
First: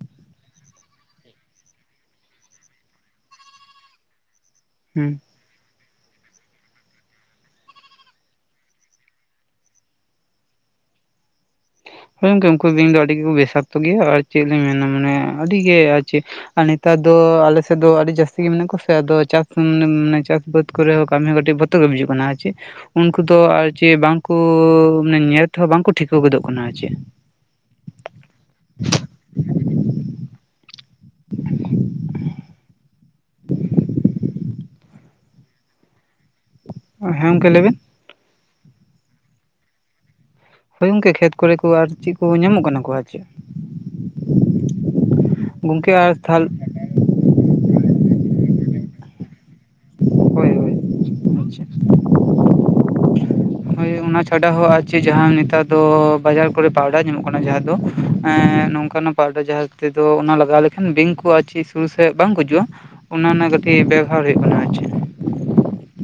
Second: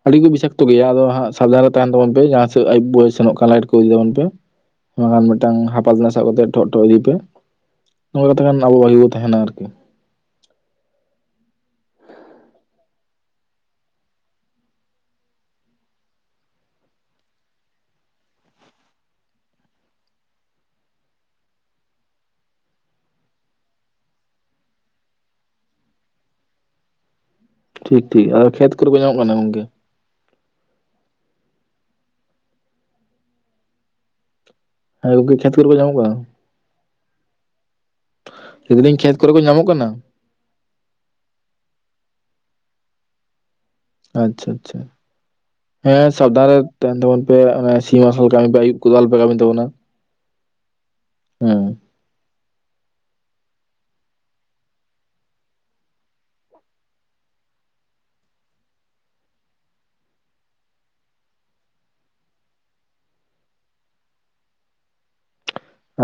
ᱟᱹᱰᱤ ᱠᱚ ᱵᱤᱥᱟᱠᱛᱚ ᱜᱮᱭᱟ ᱟᱫᱚ ᱦᱟᱸᱜ ᱥᱟᱫᱷᱟᱨᱚᱱ ᱛᱟᱦᱮᱱ ᱛᱟᱵᱚᱱ ᱯᱮ ᱡᱟᱦᱟᱸ ᱥᱮᱫ ᱟᱭᱩᱵ ᱵᱳ ᱥᱮᱱᱚᱜ ᱠᱟᱱᱟ ᱞᱟᱭᱤᱴ ᱠᱚ ᱤᱫᱤ ᱛᱟᱵᱚᱱ ᱯᱮ ᱦᱩᱸ ᱢᱤᱫᱴᱟᱝ ᱦᱟᱯᱟ ᱛᱮᱱᱟ ᱥᱟᱵ ᱠᱟᱛᱮ ᱴᱷᱚᱜ ᱴᱚᱜ ᱤᱫᱤ ᱯᱮ ᱱᱚᱝᱠᱟ ᱠᱟᱛᱮ ᱠᱷᱟᱱ ᱟᱵᱚ ᱵᱷᱟᱹᱜᱤ ᱵᱚ ᱛᱟᱦᱮᱱᱟ ᱟᱨᱠᱤ ᱾ ᱦᱮᱸ ᱜᱚᱝᱠᱮ ᱩᱱᱠᱩ ᱵᱤᱧ ᱫᱚ ᱟᱹᱰᱤ ᱜᱮᱠᱚ ᱵᱮᱥᱟᱠᱛᱚ ᱜᱮᱭᱟ ᱟᱨ ᱪᱮᱫ ᱞᱤᱧ ᱢᱮᱱᱟ ᱢᱟᱱᱮ ᱟᱹᱰᱤ ᱜᱮ ᱟᱨ ᱪᱮᱫ ᱟᱨ ᱱᱮᱛᱟᱨ ᱫᱚ ᱟᱞᱮᱥᱮᱫ ᱫᱚ ᱟᱹᱰᱤ ᱡᱟᱹᱥᱛᱤ ᱜᱮ ᱢᱮᱱᱟᱜ ᱠᱚᱣᱟ ᱥᱮ ᱟᱫᱚ ᱪᱟᱥ ᱢᱟᱱᱮ ᱢᱟᱱᱮ ᱪᱟᱥ ᱵᱟᱹᱫᱽ ᱠᱚᱨᱮ ᱦᱚᱸ ᱠᱟᱹᱢᱤ ᱦᱚᱸ ᱠᱟᱹᱴᱤᱡ ᱵᱚᱛᱚᱨ ᱜᱮ ᱵᱩᱡᱩᱜ ᱠᱟᱱᱟ ᱦᱮᱸ ᱪᱮ ᱩᱱᱠᱩ ᱫᱚ ᱟᱨ ᱪᱤ ᱵᱟᱝᱠᱩ ᱧᱮᱞ ᱛᱮᱦᱚᱸ ᱵᱟᱝᱠᱩ ᱴᱷᱤᱠᱟᱹ ᱜᱚᱫᱚᱜ ᱠᱟᱱᱟ ᱟᱨ ᱪᱤ ᱴᱷᱤᱠ ᱴᱷᱤᱠ ᱟᱨ ᱠᱷᱮᱛ ᱠᱚᱨᱮ ᱠᱚ ᱧᱟᱢᱚᱜ ᱠᱟᱱᱟ ᱜᱚᱝᱠᱮ᱾ ᱦᱮᱸ ᱜᱚᱢᱠᱮ ᱠᱷᱮᱛ ᱠᱚᱨᱮ ᱠᱚ ᱧᱟᱢᱚᱜ ᱠᱟᱱᱟ᱾ ᱦᱮᱸ ᱜᱚᱢᱠᱮ ᱞᱟᱹᱭᱵᱮᱱ ᱢᱤᱫᱟᱸᱡ ᱠᱷᱮᱛ ᱠᱚᱨᱮ ᱠᱚ ᱧᱟᱢᱚᱜ ᱠᱟᱱᱟ ᱦᱳᱭ ᱜᱚᱝᱠᱮ ᱠᱷᱮᱛ ᱠᱚᱨᱮ ᱠᱚ ᱟᱨ ᱪᱮᱫ ᱠᱚ ᱧᱟᱢᱚᱜ ᱠᱟᱱᱟ ᱠᱚ ᱟᱨ ᱪᱮᱫ ᱟᱪᱷᱟ ᱟᱪᱷᱟ ᱜᱚᱝᱠᱮ ᱟᱨ ᱦᱮᱸ ᱥᱟᱵᱫᱷᱟᱱ ᱛᱟᱦᱚᱞ ᱨᱮ ᱛᱟᱦᱮᱱ ᱛᱟᱵᱚᱱ ᱯᱮ ᱥᱮ ᱥᱤᱧ ᱢᱟᱨᱥᱟᱞ ᱠᱟᱹᱢᱤ ᱯᱮ ᱟᱹᱭᱩᱵ ᱠᱚᱫᱚ ᱟᱞᱚ ᱯᱮ ᱠᱟᱹᱢᱤ ᱛᱟᱵᱚᱱᱟ ᱾ ᱦᱳᱭ ᱦᱳᱭ [unintelligible] ᱦᱳᱭ ᱦᱳᱭ ᱚᱱᱟ ᱪᱷᱟᱰᱟ ᱦᱚᱸ ᱟᱨᱪᱤ ᱡᱟᱦᱟᱱ ᱱᱮᱛᱟᱨ ᱫᱚ ᱵᱟᱡᱟᱨ ᱠᱚᱨᱮ ᱯᱟᱣᱰᱟᱨ ᱧᱟᱢᱚᱜ ᱠᱟᱱᱟ ᱡᱟᱦᱟᱸ ᱫᱚ ᱮᱸ ᱱᱚᱝᱠᱟᱱᱚᱜ [inaudible] ᱡᱟᱦᱟᱸ ᱛᱮᱫᱚ ᱚᱱᱟ ᱞᱟᱜᱟᱣ ᱞᱮᱠᱷᱟᱱ ᱵᱤᱝ ᱠᱚ ᱟᱨ ᱪᱤ ᱥᱩᱨ ᱥᱮᱫ ᱵᱟᱝ ᱜᱩᱡᱩᱜ-ᱟ᱾ ᱚᱱᱟ ᱚᱱᱟ ᱠᱟᱹᱴᱤᱡ ᱵᱮᱵᱷᱟᱨ ᱦᱩᱭᱩᱜ ᱠᱟᱱᱟ ᱟᱪᱤ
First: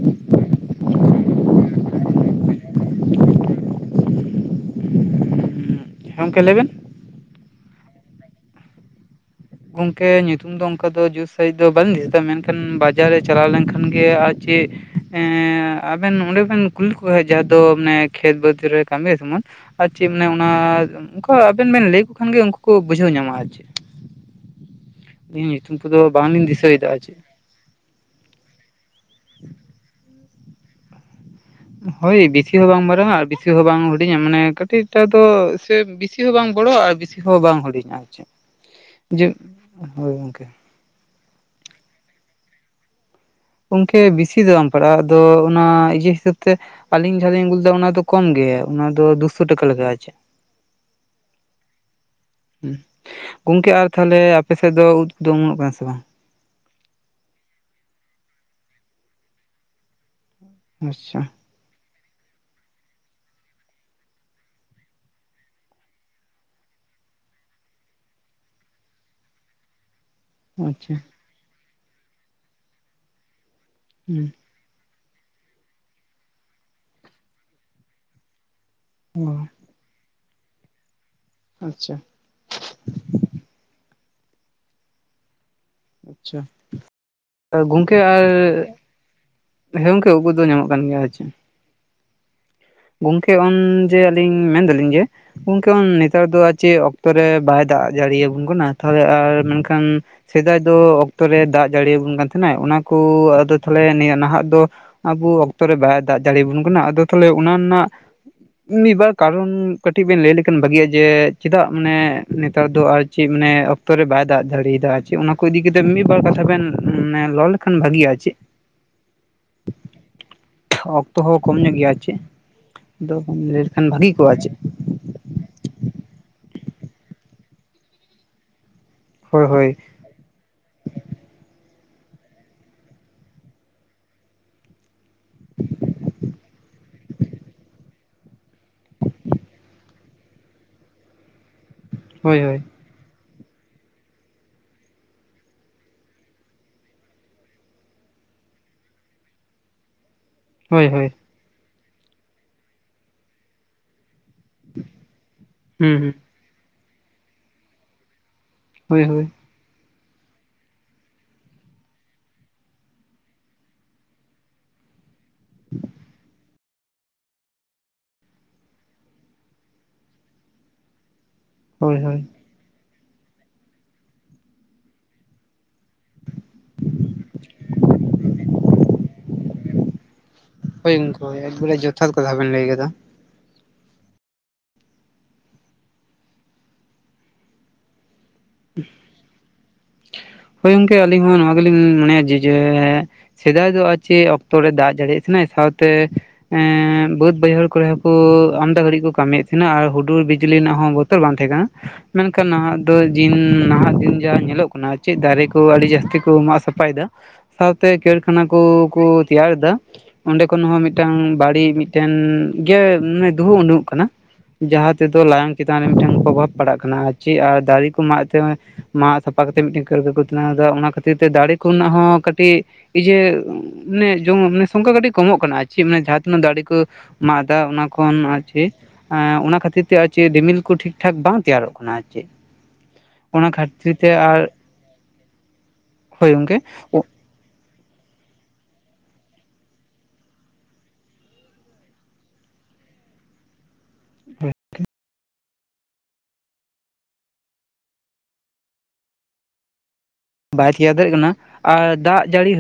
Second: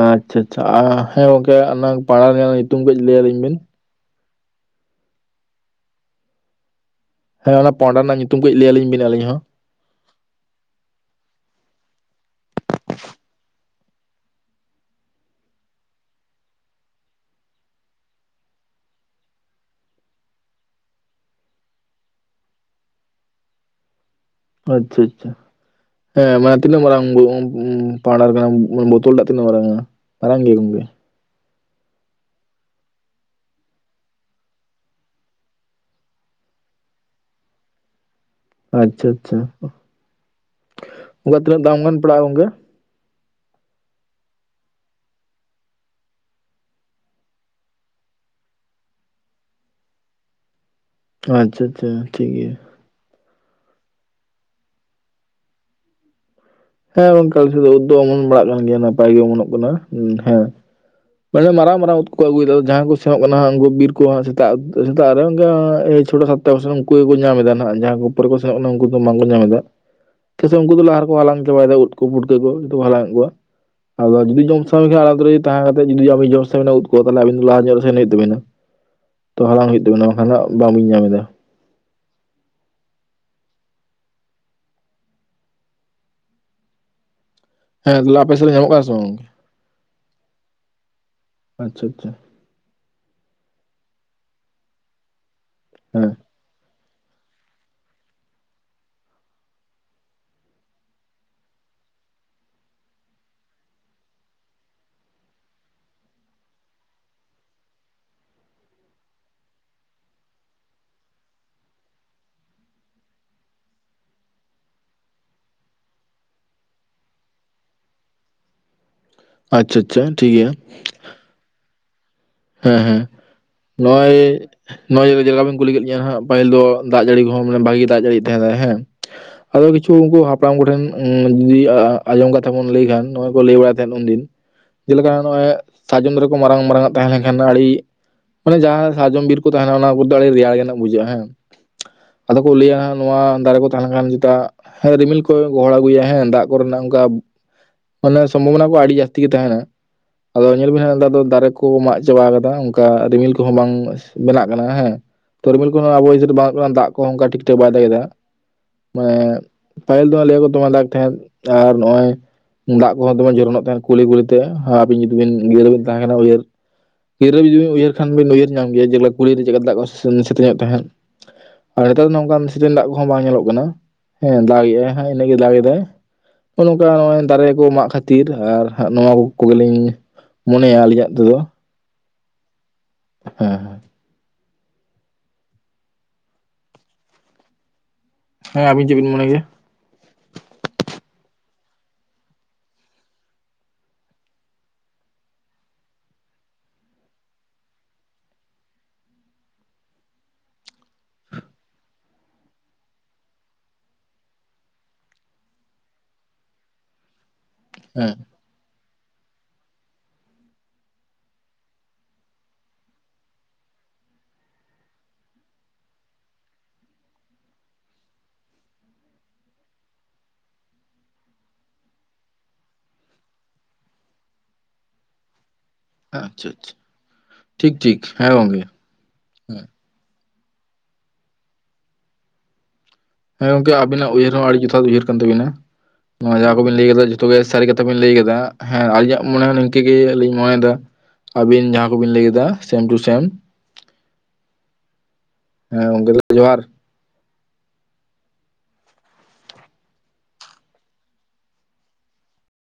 ᱟᱪᱷᱟ ᱟᱪᱷᱟ ᱦᱮᱸ ᱜᱚᱝᱠᱮ ᱚᱱᱟ ᱯᱟᱲᱟ ᱨᱮᱭᱟᱜ ᱧᱩᱛᱩᱢ ᱠᱟᱹᱡ ᱞᱟᱹᱭᱟᱞᱤᱧ ᱵᱤᱱ ᱜᱚᱝᱠᱮ ᱞᱟᱹᱭᱵᱤᱱ ᱦᱮᱸ ᱚᱱᱟ ᱯᱚᱸᱰᱟ ᱨᱮᱱᱟᱜ ᱧᱩᱛᱩᱢ ᱠᱚᱡ ᱞᱟᱹᱭᱟᱹᱞᱤᱧ ᱵᱤᱱ ᱟᱹᱞᱤᱧ ᱦᱚᱸ ᱜᱚᱝᱠᱮ ᱧᱩᱛᱩᱢ ᱫᱚ ᱚᱱᱠᱟ ᱫᱚ ᱡᱩᱫ ᱥᱟᱹᱦᱤᱡ ᱫᱚ ᱵᱟᱹᱧ ᱫᱤᱥ ᱮᱫᱟ ᱢᱮᱱᱠᱷᱟᱱ ᱵᱟᱡᱟᱨ ᱨᱮ ᱪᱟᱞᱟᱣ ᱞᱮᱱᱠᱷᱟᱱ ᱜᱮ ᱟᱨ ᱪᱮᱫ ᱮᱸ ᱟᱵᱮᱱ ᱚᱸᱰᱮ ᱠᱷᱚᱱ ᱠᱩᱞᱤ ᱠᱚ [inaudible] ᱡᱟᱦᱟᱸ ᱫᱚ ᱢᱟᱱᱮ ᱠᱷᱮᱛ ᱵᱟᱹᱫᱽ ᱨᱮ ᱠᱟᱹᱢᱤ ᱡᱮᱢᱚᱱ ᱟᱨ ᱪᱮᱫ ᱢᱟᱱᱮ ᱚᱱᱟ ᱠᱷᱚ ᱟᱵᱮᱱ ᱵᱮᱱ ᱞᱟᱹᱭᱟᱠᱚ ᱠᱷᱟᱱᱜᱮ ᱩᱱᱠᱩ ᱵᱩᱡᱷᱟᱹᱣ ᱧᱟᱢᱟ ᱟᱨ ᱪᱮᱫ ᱟᱪᱷᱟ ᱟᱪᱷᱟ ᱟᱹᱞᱤᱧ ᱧᱩᱛᱩᱢ ᱠᱚᱫᱚ ᱦᱮᱸ ᱵᱟᱝᱞᱤᱧ ᱢᱟᱱᱮ ᱛᱤᱱᱟᱹᱜ ᱫᱤᱥᱟᱹᱭᱮᱫᱟ ᱟᱨ ᱢᱟᱨᱟᱝ ᱪᱮᱫ [inaudible] [inaudible] ᱱᱚᱛᱚᱞ ᱴᱟᱜ ᱛᱤᱱᱟᱹᱜ ᱢᱟᱨᱟᱝ-ᱟ [inaudible] ᱦᱳᱭ ᱵᱮᱥᱤ ᱦᱚᱸ ᱵᱟᱝ ᱢᱟᱨᱟᱝᱟ ᱟᱨ ᱵᱤᱥᱤ ᱦᱚᱸ ᱵᱟᱝ ᱦᱩᱰᱤᱧᱟ ᱢᱟᱱᱮ ᱠᱟᱹᱴᱤᱡ ᱴᱟᱜᱫᱚ ᱥᱮ ᱵᱤᱥᱤ ᱦᱚᱸ ᱵᱟᱝ ᱵᱚᱲᱚ ᱟᱨ ᱵᱤᱥᱤ ᱦᱚᱸ ᱵᱟᱝ ᱦᱩᱰᱤᱧᱟ ᱡᱟᱹᱜ [inaudible] ᱚᱱᱟ ᱛᱤᱱᱟᱹᱜ ᱫᱟᱢᱜᱟᱱ ᱯᱟᱲᱟᱜ-ᱟ ᱜᱚᱢᱠᱮ ᱜᱚᱢᱠᱮ ᱵᱮᱥᱤ ᱫᱚ ᱵᱟᱢ ᱯᱟᱲᱟᱜ-ᱟ ᱟᱫᱚ ᱚᱱᱟ ᱤᱭᱟᱹ ᱦᱤᱥᱟᱹᱵᱽ ᱛᱮ ᱟᱹᱞᱤᱧ ᱡᱟᱦᱟᱸᱞᱤᱧ ᱟᱹᱜᱩ ᱞᱮᱫᱟ ᱚᱱᱟ ᱫᱚ ᱠᱚᱢ ᱜᱮ ᱚᱱᱟ ᱫᱚ ᱫᱩᱥᱚ ᱴᱟᱠᱟ ᱞᱟᱜᱟ ᱟᱪᱮ ᱟᱪᱷᱟ ᱟᱪᱷᱟ ᱴᱷᱤᱠ ᱜᱮᱭᱟ᱾ ᱜᱚᱝᱠᱮ ᱟᱨ ᱛᱟᱦᱚᱞᱮ ᱟᱯᱮ ᱥᱮᱫ ᱫᱚ ᱩᱫ ᱠᱚᱫᱚ ᱚᱢᱚᱱᱚᱜ ᱠᱟᱱᱟ ᱥᱮ ᱵᱟᱝ ᱦᱮᱸ ᱜᱚᱝᱠᱮ ᱟᱞᱮᱥᱮᱫ ᱫᱚ ᱩᱫ ᱫᱚ ᱚᱢᱚᱱᱚᱜ ᱵᱟᱲᱟᱜ ᱠᱟᱱ ᱜᱮᱭᱟ ᱱᱟᱯᱟᱭ ᱜᱮ ᱚᱢᱚᱱᱚᱜ ᱠᱟᱱᱟ ᱦᱮᱸ ᱟᱪᱷᱟ ᱢᱟᱱᱮ ᱢᱟᱨᱟᱝ ᱢᱟᱨᱟᱝ ᱩᱫ ᱠᱚ ᱟᱹᱜᱩᱭᱮᱫᱟ ᱡᱟᱦᱟᱸᱭ ᱠᱚ ᱥᱮᱱᱚᱜ ᱠᱟᱱᱟ ᱩᱱᱠᱚ ᱵᱤᱨ ᱠᱚ ᱥᱮᱛᱟᱜ ᱥᱮᱛᱟᱜ ᱨᱮ ᱚᱱᱠᱟ ᱪᱷᱳᱴᱟ [inaudible] ᱩᱱᱠᱩ ᱜᱮᱠᱚ ᱧᱟᱢ ᱮᱫᱟ ᱱᱟᱜ ᱡᱟᱦᱟᱸ ᱠᱚ ᱯᱚᱨᱮ ᱠᱚ ᱥᱮᱱᱚᱜ ᱠᱟᱱᱟ ᱩᱱᱠᱩ ᱫᱚ ᱵᱟᱝᱠᱚ ᱧᱟᱢ ᱮᱫᱟ ᱪᱮᱫᱟᱜ ᱥᱮ ᱩᱱᱠᱩ ᱫᱚ ᱟᱪᱪᱷᱟ ᱞᱟᱦᱟ ᱨᱮᱠᱚ ᱦᱟᱞᱟᱝ ᱪᱟᱵᱟᱭᱮᱫᱟ ᱩᱫ ᱠᱚ ᱯᱩᱴᱠᱟᱹ ᱠᱚ ᱡᱚᱛᱚ ᱠᱚ ᱦᱟᱞᱟᱝ ᱮ ᱠᱚᱣᱟ ᱟᱫᱚ ᱦᱩᱸ ᱡᱩᱫᱤ ᱡᱚᱢ [inaudible] ᱛᱟᱦᱮᱸ ᱠᱟᱛᱮ ᱡᱩᱫᱤ ᱡᱚᱢ ᱵᱤ ᱡᱚᱢ ᱥᱟᱱᱟ ᱩᱫ ᱠᱚ ᱛᱟᱦᱚᱞᱮ ᱟᱵᱤᱱ ᱞᱟᱦᱟ ᱧᱚᱜᱨᱮ ᱥᱮᱱ ᱦᱩᱭᱩᱜ ᱛᱟᱵᱤᱱᱟ᱾ ᱛᱚ ᱚ ᱦᱟᱞᱟᱝ ᱦᱩᱭᱩᱜ ᱛᱟᱵᱤᱱᱟ ᱵᱟᱝᱠᱷᱟᱱ ᱫᱚ ᱵᱟᱝᱵᱤᱧ ᱧᱟᱢ ᱮᱫᱟ᱾ ᱟᱪᱷᱟ ᱟᱪᱷᱟ ᱜᱚᱝᱠᱮ ᱦᱮᱸ ᱛᱟᱦᱚᱞᱮ ᱟᱨ ᱟᱯᱮ ᱥᱮᱫ ᱧᱟᱢᱚᱜ ᱠᱟᱱᱟ ᱥᱮ ᱵᱟᱝ ᱦᱮᱸ ᱜᱚᱝᱡᱮ ᱩᱫ ᱠᱚᱫᱚ ᱧᱟᱢᱚᱜ ᱠᱟᱱ ᱜᱮᱭᱟ ᱦᱮᱪᱮ ᱟᱪᱷᱟ ᱟᱪᱷᱟ ᱜᱚᱝᱠᱮ ᱚᱱ ᱡᱮ ᱟᱞᱤᱧ ᱢᱮᱱ ᱫᱟᱞᱤᱧ ᱡᱮ ᱜᱚᱝᱠᱮ ᱦᱮᱸ ᱱᱮᱛᱟᱨ ᱫᱚ ᱪᱮᱫ ᱚᱠᱛᱚ ᱨᱮ ᱵᱟᱭ ᱫᱟᱜ ᱡᱟᱲᱤ ᱭᱟᱵᱚᱱ ᱠᱟᱱᱟ ᱛᱟᱦᱚᱞᱮ ᱟᱨ ᱢᱮᱱᱠᱷᱟᱱ ᱥᱮᱫᱟᱭ ᱫᱚ ᱚᱠᱛᱚᱨ ᱨᱮ ᱫᱟᱜ ᱡᱟᱹᱲᱤᱭᱟᱵᱚᱱ ᱠᱟᱱ ᱛᱟᱦᱮᱸᱱᱟ ᱚᱱᱟᱠᱚ ᱟᱫᱚ ᱛᱟᱦᱚᱞᱮ ᱱᱤᱭᱟᱹ ᱱᱟᱦᱟᱜ ᱫᱚ ᱟᱵᱚ ᱚᱠᱛᱚᱨᱮ ᱵᱟᱭ ᱫᱟᱜ ᱡᱟᱲᱤᱭᱟᱵᱚᱱ ᱠᱟᱱᱟ ᱟᱫᱚ ᱛᱟᱦᱚᱞᱮ ᱚᱱᱟ ᱨᱮᱱᱟᱜ ᱢᱤᱫᱵᱟᱨ ᱠᱟᱨᱚᱱ ᱠᱟᱹᱴᱤᱡ ᱵᱮᱱ ᱞᱟᱹᱭ ᱞᱮᱠᱷᱟᱱ ᱵᱷᱟᱹᱜᱤᱭᱟ ᱡᱮ ᱪᱮᱫᱟᱜ ᱢᱟᱱᱮ ᱱᱮᱛᱟᱨ ᱫᱚ ᱟᱨ ᱪᱮ ᱢᱟᱱᱮ ᱚᱠᱛᱚᱨᱮ ᱵᱟᱭ ᱫᱟᱜ ᱫᱟᱲᱤᱭᱟᱫᱟ ᱪᱮ ᱚᱱᱟ ᱠᱚ ᱤᱫᱤᱠᱟᱛᱮ ᱢᱤᱫ ᱵᱟᱨ ᱠᱟᱛᱷᱟ ᱵᱮᱱ ᱨᱚᱲ ᱞᱮᱠᱷᱟᱱ ᱵᱷᱟᱜᱤᱭᱟ ᱪᱮ ᱟᱪᱷᱟ ᱟᱪᱷᱟ ᱴᱷᱤᱠ ᱜᱮᱭᱟ ᱚᱠᱛᱚ ᱦᱚᱸ ᱠᱚᱢ ᱧᱚᱜ ᱜᱮᱭᱟ ᱪᱮ ᱦᱮᱸ ᱻᱦᱮᱸ ᱱᱚᱜᱼᱚᱭ ᱟᱨ ᱪᱮᱫ ᱱᱚᱼᱚᱭᱟᱭᱜᱟ ᱡᱟᱭᱜᱟ ᱵᱮᱱ ᱠᱩᱞᱤ ᱠᱮᱫᱤᱧᱟᱹ ᱦᱦᱟᱜ ᱯᱟᱹᱤᱞ ᱫᱚ ᱫᱟᱜ ᱡᱟᱹᱲᱤ ᱠᱚᱦᱚᱸᱟᱱᱮ ᱵᱷᱟᱜᱤ ᱫᱟᱜ ᱡᱟᱹᱲᱤ ᱛ ᱛᱟᱦᱮᱸᱱᱟ ᱦᱮᱸ ᱦᱳᱭ [unintelligible] ᱟᱫᱚ ᱦᱳᱭ ᱠᱤᱪᱷᱩ ᱩᱱᱠᱩ ᱦᱟᱯᱲᱟᱢ ᱠᱚᱴᱷᱮᱱ ᱡᱩᱫᱤ ᱟᱸᱡᱚᱢ ᱠᱟᱛᱷᱟ ᱵᱚᱱ ᱞᱟᱹᱭ ᱠᱷᱟᱱ ᱱᱚᱚᱭ ᱠᱚ ᱞᱟᱹᱭ ᱵᱟᱲᱟᱭ ᱛᱫ ᱩᱱᱫᱤᱱ ᱡᱮᱞᱮᱠᱟ ᱱᱚᱜ ᱚᱭ ᱥᱟᱨᱡᱚᱢ ᱫᱟᱨᱮ ᱠᱚ ᱢᱟᱨᱟᱝ ᱻᱢᱟᱨᱟᱝ ᱟ ᱛᱟᱦᱮᱸᱞᱮ ᱠᱷᱟᱱ ᱟᱹᱰᱤ ᱢᱟᱱᱮ ᱡᱟᱦᱟᱸ ᱥᱟᱨᱡᱚᱢ ᱵᱤᱨ ᱠᱚ ᱛᱟᱦᱮᱱᱟ ᱚᱱᱟ ᱠᱚᱫᱚ ᱟᱹᱰᱤ ᱨᱮᱭᱟᱲ ᱜᱮᱱᱟᱜ ᱵᱩᱡᱷᱟᱹᱜᱼᱟ ᱦᱮᱸ ᱟᱫᱚ ᱦᱳᱭ ᱠᱚ ᱦᱳᱭ ᱞᱟᱹᱭ ᱱᱚᱣᱟ ᱫᱟᱨᱮ ᱠᱚ ᱛᱟᱦᱮᱸ ᱞᱮᱱᱠᱷᱟᱱ ᱡᱮᱴᱟᱜ ᱨᱤᱢᱤᱞ ᱠᱚ ᱜᱚᱦᱚᱲ ᱟᱹᱜᱩᱭᱟ ᱦᱮᱸ ᱫᱟᱜ ᱠᱚᱨᱮᱱᱟᱜ ᱚᱱᱠᱟ ᱢᱟᱱᱮ ᱥᱚᱢᱵᱷᱚᱵᱱᱟ ᱠᱚ ᱟᱹᱰᱤ ᱡᱟᱹᱥᱛᱤ ᱜᱮ ᱛᱟᱦᱮᱱᱟ ᱟᱫᱚ ᱧᱮᱞ ᱵᱤᱱ ᱦᱳᱭ ᱦᱟᱸᱜ ᱱᱮᱛᱟᱨ ᱦᱳᱭ ᱫᱚ ᱫᱟᱨᱮ ᱠᱚ ᱢᱟᱜ ᱪᱟᱵᱟ ᱠᱟᱫᱟ ᱚᱱᱠᱟ ᱨᱤᱢᱤᱞ ᱠᱚᱦᱚᱸ ᱵᱟᱝ ᱵᱮᱱᱟᱜᱼᱚ ᱦᱮᱸ ᱛᱚᱨᱢᱤᱞ ᱠᱚᱦᱚᱸ ᱦᱩᱸ ᱟᱵᱚ ᱦᱩᱸ [inaudible] ᱫᱟᱜ ᱠᱚ ᱚᱱᱠᱟ ᱴᱷᱤᱠ ᱴᱷᱟᱠ ᱵᱟᱭ ᱫᱟᱜ ᱮᱫᱟ ᱦᱳᱭ ᱦᱳᱭ [inaudible] ᱯᱟᱦᱤᱞ ᱫᱚ ᱞᱟᱹᱭ ᱠᱚ ᱛᱚᱢᱟ ᱫᱟᱜ ᱮ ᱛᱟᱦᱮᱸ ᱟᱨ ᱱᱚᱜ-ᱚᱭ ᱫᱟᱜ ᱠᱚᱦᱚᱸ ᱫᱚᱢᱮ ᱡᱚᱨᱚᱱᱚᱜ ᱛᱟᱦᱮᱱ ᱠᱩᱞᱤᱻ ᱠᱩᱞᱤ ᱛᱮ ᱟᱹᱵᱤᱱ ᱡᱩᱫᱤ ᱵᱤᱱ ᱤᱭᱟᱹᱟᱹᱨᱵᱱ ᱛᱟᱦᱮᱸ ᱠᱟᱱᱟ ᱡᱩᱫᱤ ᱩᱭᱦᱟᱹᱨ ᱜᱤᱨᱟᱹ ᱡᱩᱫᱤᱤᱱ ᱩᱭᱦ ᱠᱷᱟᱱ ᱵ ᱩᱭᱦᱟᱹᱨ ᱧᱟᱢ ᱜᱮᱭᱟ ᱡᱮᱞᱮᱠᱟ ᱠᱩᱲᱤ ᱪᱮᱠᱟ ᱫᱟᱜ ᱠᱚ ᱥᱮ ᱧᱚᱜ ᱛᱟᱦᱮᱸᱫ ᱦᱳᱭ [unintelligible] ᱦᱳᱭ ᱱᱚᱝᱠᱟ ᱥᱤᱱ ᱫᱟᱜ ᱠᱚᱦᱚᱸ ᱵᱟᱝ ᱧᱮᱞᱚᱜ ᱠᱟᱱᱟ ᱦᱮᱸ ᱫᱟᱜ ᱮᱫᱟᱭ ᱦᱮ ᱤᱱᱟᱹᱜ ᱜᱮᱭ ᱫᱟᱜ ᱮᱟᱭ ᱱᱚᱜ ᱱᱚᱝᱠᱟ ᱱᱚᱜᱚᱭ ᱫᱟᱨᱮ ᱠᱚ ᱢᱟᱜ ᱠᱷᱟᱹᱛᱤᱨ ᱟᱨᱟᱸᱜ ᱱᱚᱣᱟ ᱠᱚᱜᱮᱞᱤᱧ ᱢᱚᱱᱮᱭᱟ ᱦᱳᱭ ᱟᱹᱞᱤᱧᱟᱜ ᱜᱚᱝᱠᱮ ᱛᱮᱫᱚ ᱦᱳᱭ ᱮᱠᱵᱟᱨᱮ ᱡᱚᱛᱷᱟᱛ ᱠᱟᱛᱷᱟ ᱵᱤᱱ ᱞᱟᱹᱭ ᱠᱮᱫᱟ ᱦᱮᱸᱻᱦᱮᱸ ᱦᱮᱸ ᱟᱵᱤᱱ ᱪᱮᱫ ᱵᱤᱱ ᱢᱚᱱᱮ ᱜᱮᱭᱟ ᱦᱳᱭ ᱜᱚᱝᱠᱮ ᱟᱹᱞᱤᱧ ᱦᱚᱸ ᱱᱚᱣᱟ ᱜᱮᱞᱤᱧ ᱢᱚᱱᱮᱭᱟ ᱡᱮ ᱻᱡᱮ ᱥᱮᱫᱟᱭ ᱫᱚ ᱟᱨ ᱪᱮᱫ ᱚᱠᱛᱚ ᱨᱮ ᱫᱟᱜ ᱡᱟᱲᱤᱭᱟᱜ ᱠᱟᱱᱟᱱᱟ ᱥᱟᱶᱛᱮ ᱾ ᱮᱻᱵᱟᱹᱫ ᱵᱟᱹᱭᱦᱟᱹᱲ ᱠᱚᱨᱮ ᱦᱚᱸᱠᱩ ᱟᱢᱫᱟ ᱜᱷᱟᱹᱲᱤᱡ ᱠᱚ ᱠᱟᱹᱢᱤᱭᱮᱫ ᱛᱟᱦᱮᱸᱫᱱᱟ ᱟᱨ ᱦᱩᱰᱩᱨ ᱵᱤᱡᱞᱤ ᱨᱮᱱᱟᱜ ᱦᱚᱸ ᱵᱚᱛ ᱛ ᱵᱟᱝ ᱛᱟᱦᱮᱸ ᱠᱟᱱᱟ ᱢᱮᱱᱠᱷᱟᱱ ᱱᱟᱦᱟᱜ ᱫᱚ ᱫ ᱡᱤᱱ ᱱᱟᱦᱟᱜ ᱫᱤᱱ ᱡᱟᱦᱟᱸᱟ ᱧᱮᱞᱚᱜ ᱠᱟᱱᱟ ᱚᱱᱟ ᱪᱮᱫ ᱫᱟᱨᱮ ᱠᱚ ᱟᱹᱰᱤ ᱡᱟᱹᱥᱛᱤ ᱠᱚ ᱢᱟᱜ ᱥᱟᱯᱷᱟᱭᱮᱫᱟ ᱥᱟᱶᱛᱮ ᱦᱮᱸ ᱠᱲᱠᱷᱟᱱᱟ ᱠᱚ ᱠᱚ ᱛᱤᱭᱟᱨ ᱫ ᱟᱱᱰᱮ ᱠᱷᱚᱱ ᱦᱚᱸ ᱢᱤᱫᱴᱟᱝ ᱵᱟᱹᱲᱤᱡ ᱢᱤᱫᱴᱮᱱ ᱮᱭᱟ ᱫᱩᱦᱩ ᱩᱰᱩᱝᱚᱜ ᱠᱟᱱᱟ ᱡᱟᱦᱟᱸ ᱛᱮᱫᱚ ᱞᱟᱭᱚᱝ ᱪᱮᱛᱟᱱ ᱨᱮ ᱢᱤᱫᱴᱟᱝ ᱯᱨᱚᱵᱷᱟᱵᱽ ᱯᱟᱲᱟᱜ ᱠᱟᱱᱟ ᱪᱮᱫ ᱟᱨ ᱫᱟᱨᱮ ᱠᱚ ᱢᱟᱜ ᱛᱮ ᱦᱳ ᱢᱟᱜ ᱥᱟᱯᱟ ᱠᱟᱛᱮᱜ ᱢᱤᱫᱴᱮᱱ [unintelligible] ᱟᱫᱟ ᱚᱱᱟ ᱠᱷᱟᱹᱛᱤᱨ ᱛᱮ ᱫᱟᱲᱮ ᱠᱚᱲᱮᱱᱟᱜ ᱦᱚᱸ ᱠᱟᱹᱴᱤᱜ ᱮᱭᱟ ᱡᱮ ᱢᱟᱱᱮ ᱡᱚᱢ ᱢᱟᱱᱮ ᱥᱚᱝᱠᱷᱟ ᱠᱟᱹᱴᱤᱡ ᱠᱚᱢᱚᱜ ᱠᱟᱱᱟ ᱾ ᱪᱮᱫ ᱢᱟᱱᱮ ᱡᱟᱦᱟᱸ ᱛᱤᱱᱟᱹᱜ ᱟᱪᱪᱷᱟ ᱫᱟᱲᱮ ᱟᱪᱪᱷᱟ ᱠᱚ ᱢᱟᱜ ᱮᱫᱟ ᱴᱷᱤᱠ ᱚᱱᱟ ᱴᱷᱤᱠ ᱠᱷᱚᱱ ᱦᱮᱸ ᱟᱨ ᱜᱚᱝᱠᱮ ᱪᱮᱫ ᱚᱱᱟ ᱦᱮᱸ᱾ ᱠᱷᱟᱹᱛᱤᱨ ᱛᱮ ᱟᱨ ᱪᱮᱫ ᱨᱰᱤᱢᱤᱞ ᱠᱚ ᱴᱷᱤᱠ ᱴᱷᱟᱠ ᱵᱟᱝ ᱛᱮᱭᱟᱨᱚᱜ ᱠᱟᱱᱟ ᱟᱨ ᱪᱮᱫ ᱦᱮᱸ ᱚᱱᱟ ᱜᱚᱝᱠᱮ ᱠᱷᱟᱹᱛᱤᱨ ᱛᱮ ᱟᱵᱤᱱᱟᱜ ᱩᱭᱦᱟᱹᱨ ᱟᱨ ᱦᱚᱸ ᱟᱹᱰᱤ ᱡᱚᱛᱷᱟᱛ ᱩᱭᱦᱟᱹᱨ ᱠᱟᱱ ᱛᱟᱵᱤᱱᱟ ᱦᱳᱭ ᱱᱚᱣᱟ ᱡᱟᱦᱟᱸ ᱜᱚᱝᱠᱮ ᱠᱚᱵᱤᱱ ᱞᱟᱹᱭ ᱠᱮᱫᱟ ᱛᱚᱵᱮ ᱥᱟᱹᱨᱤ ᱠᱟᱛᱷᱟ ᱵᱮᱤᱱ ᱞᱟᱹᱭ ᱠᱮᱫᱟ ᱦᱮᱸ ᱟᱹᱞᱤᱧᱟᱜ ᱢᱚᱱᱮ ᱦᱚᱸ ᱱᱤᱝᱠᱟᱹ ᱜᱮᱞᱤᱧ ᱢᱚᱱᱮᱭᱮᱫᱟ ᱟᱹᱵᱤᱱ ᱡᱟᱦᱟᱸ ᱠᱚᱵᱤᱱ ᱞᱟᱹᱭ ᱠᱮᱫᱟ ᱥᱮᱢ ᱴᱩ ᱥᱮᱢ [unintelligible] ᱦᱮᱸ ᱜᱚᱝᱠᱮ ᱛ ᱡᱚᱦᱟᱨ ᱵᱟᱭ ᱛᱮᱭᱟᱨ ᱫᱟᱲᱮᱭᱟᱜ ᱠᱟᱱᱟ ᱟᱨ ᱫᱟᱜ ᱡᱟᱹᱲᱤ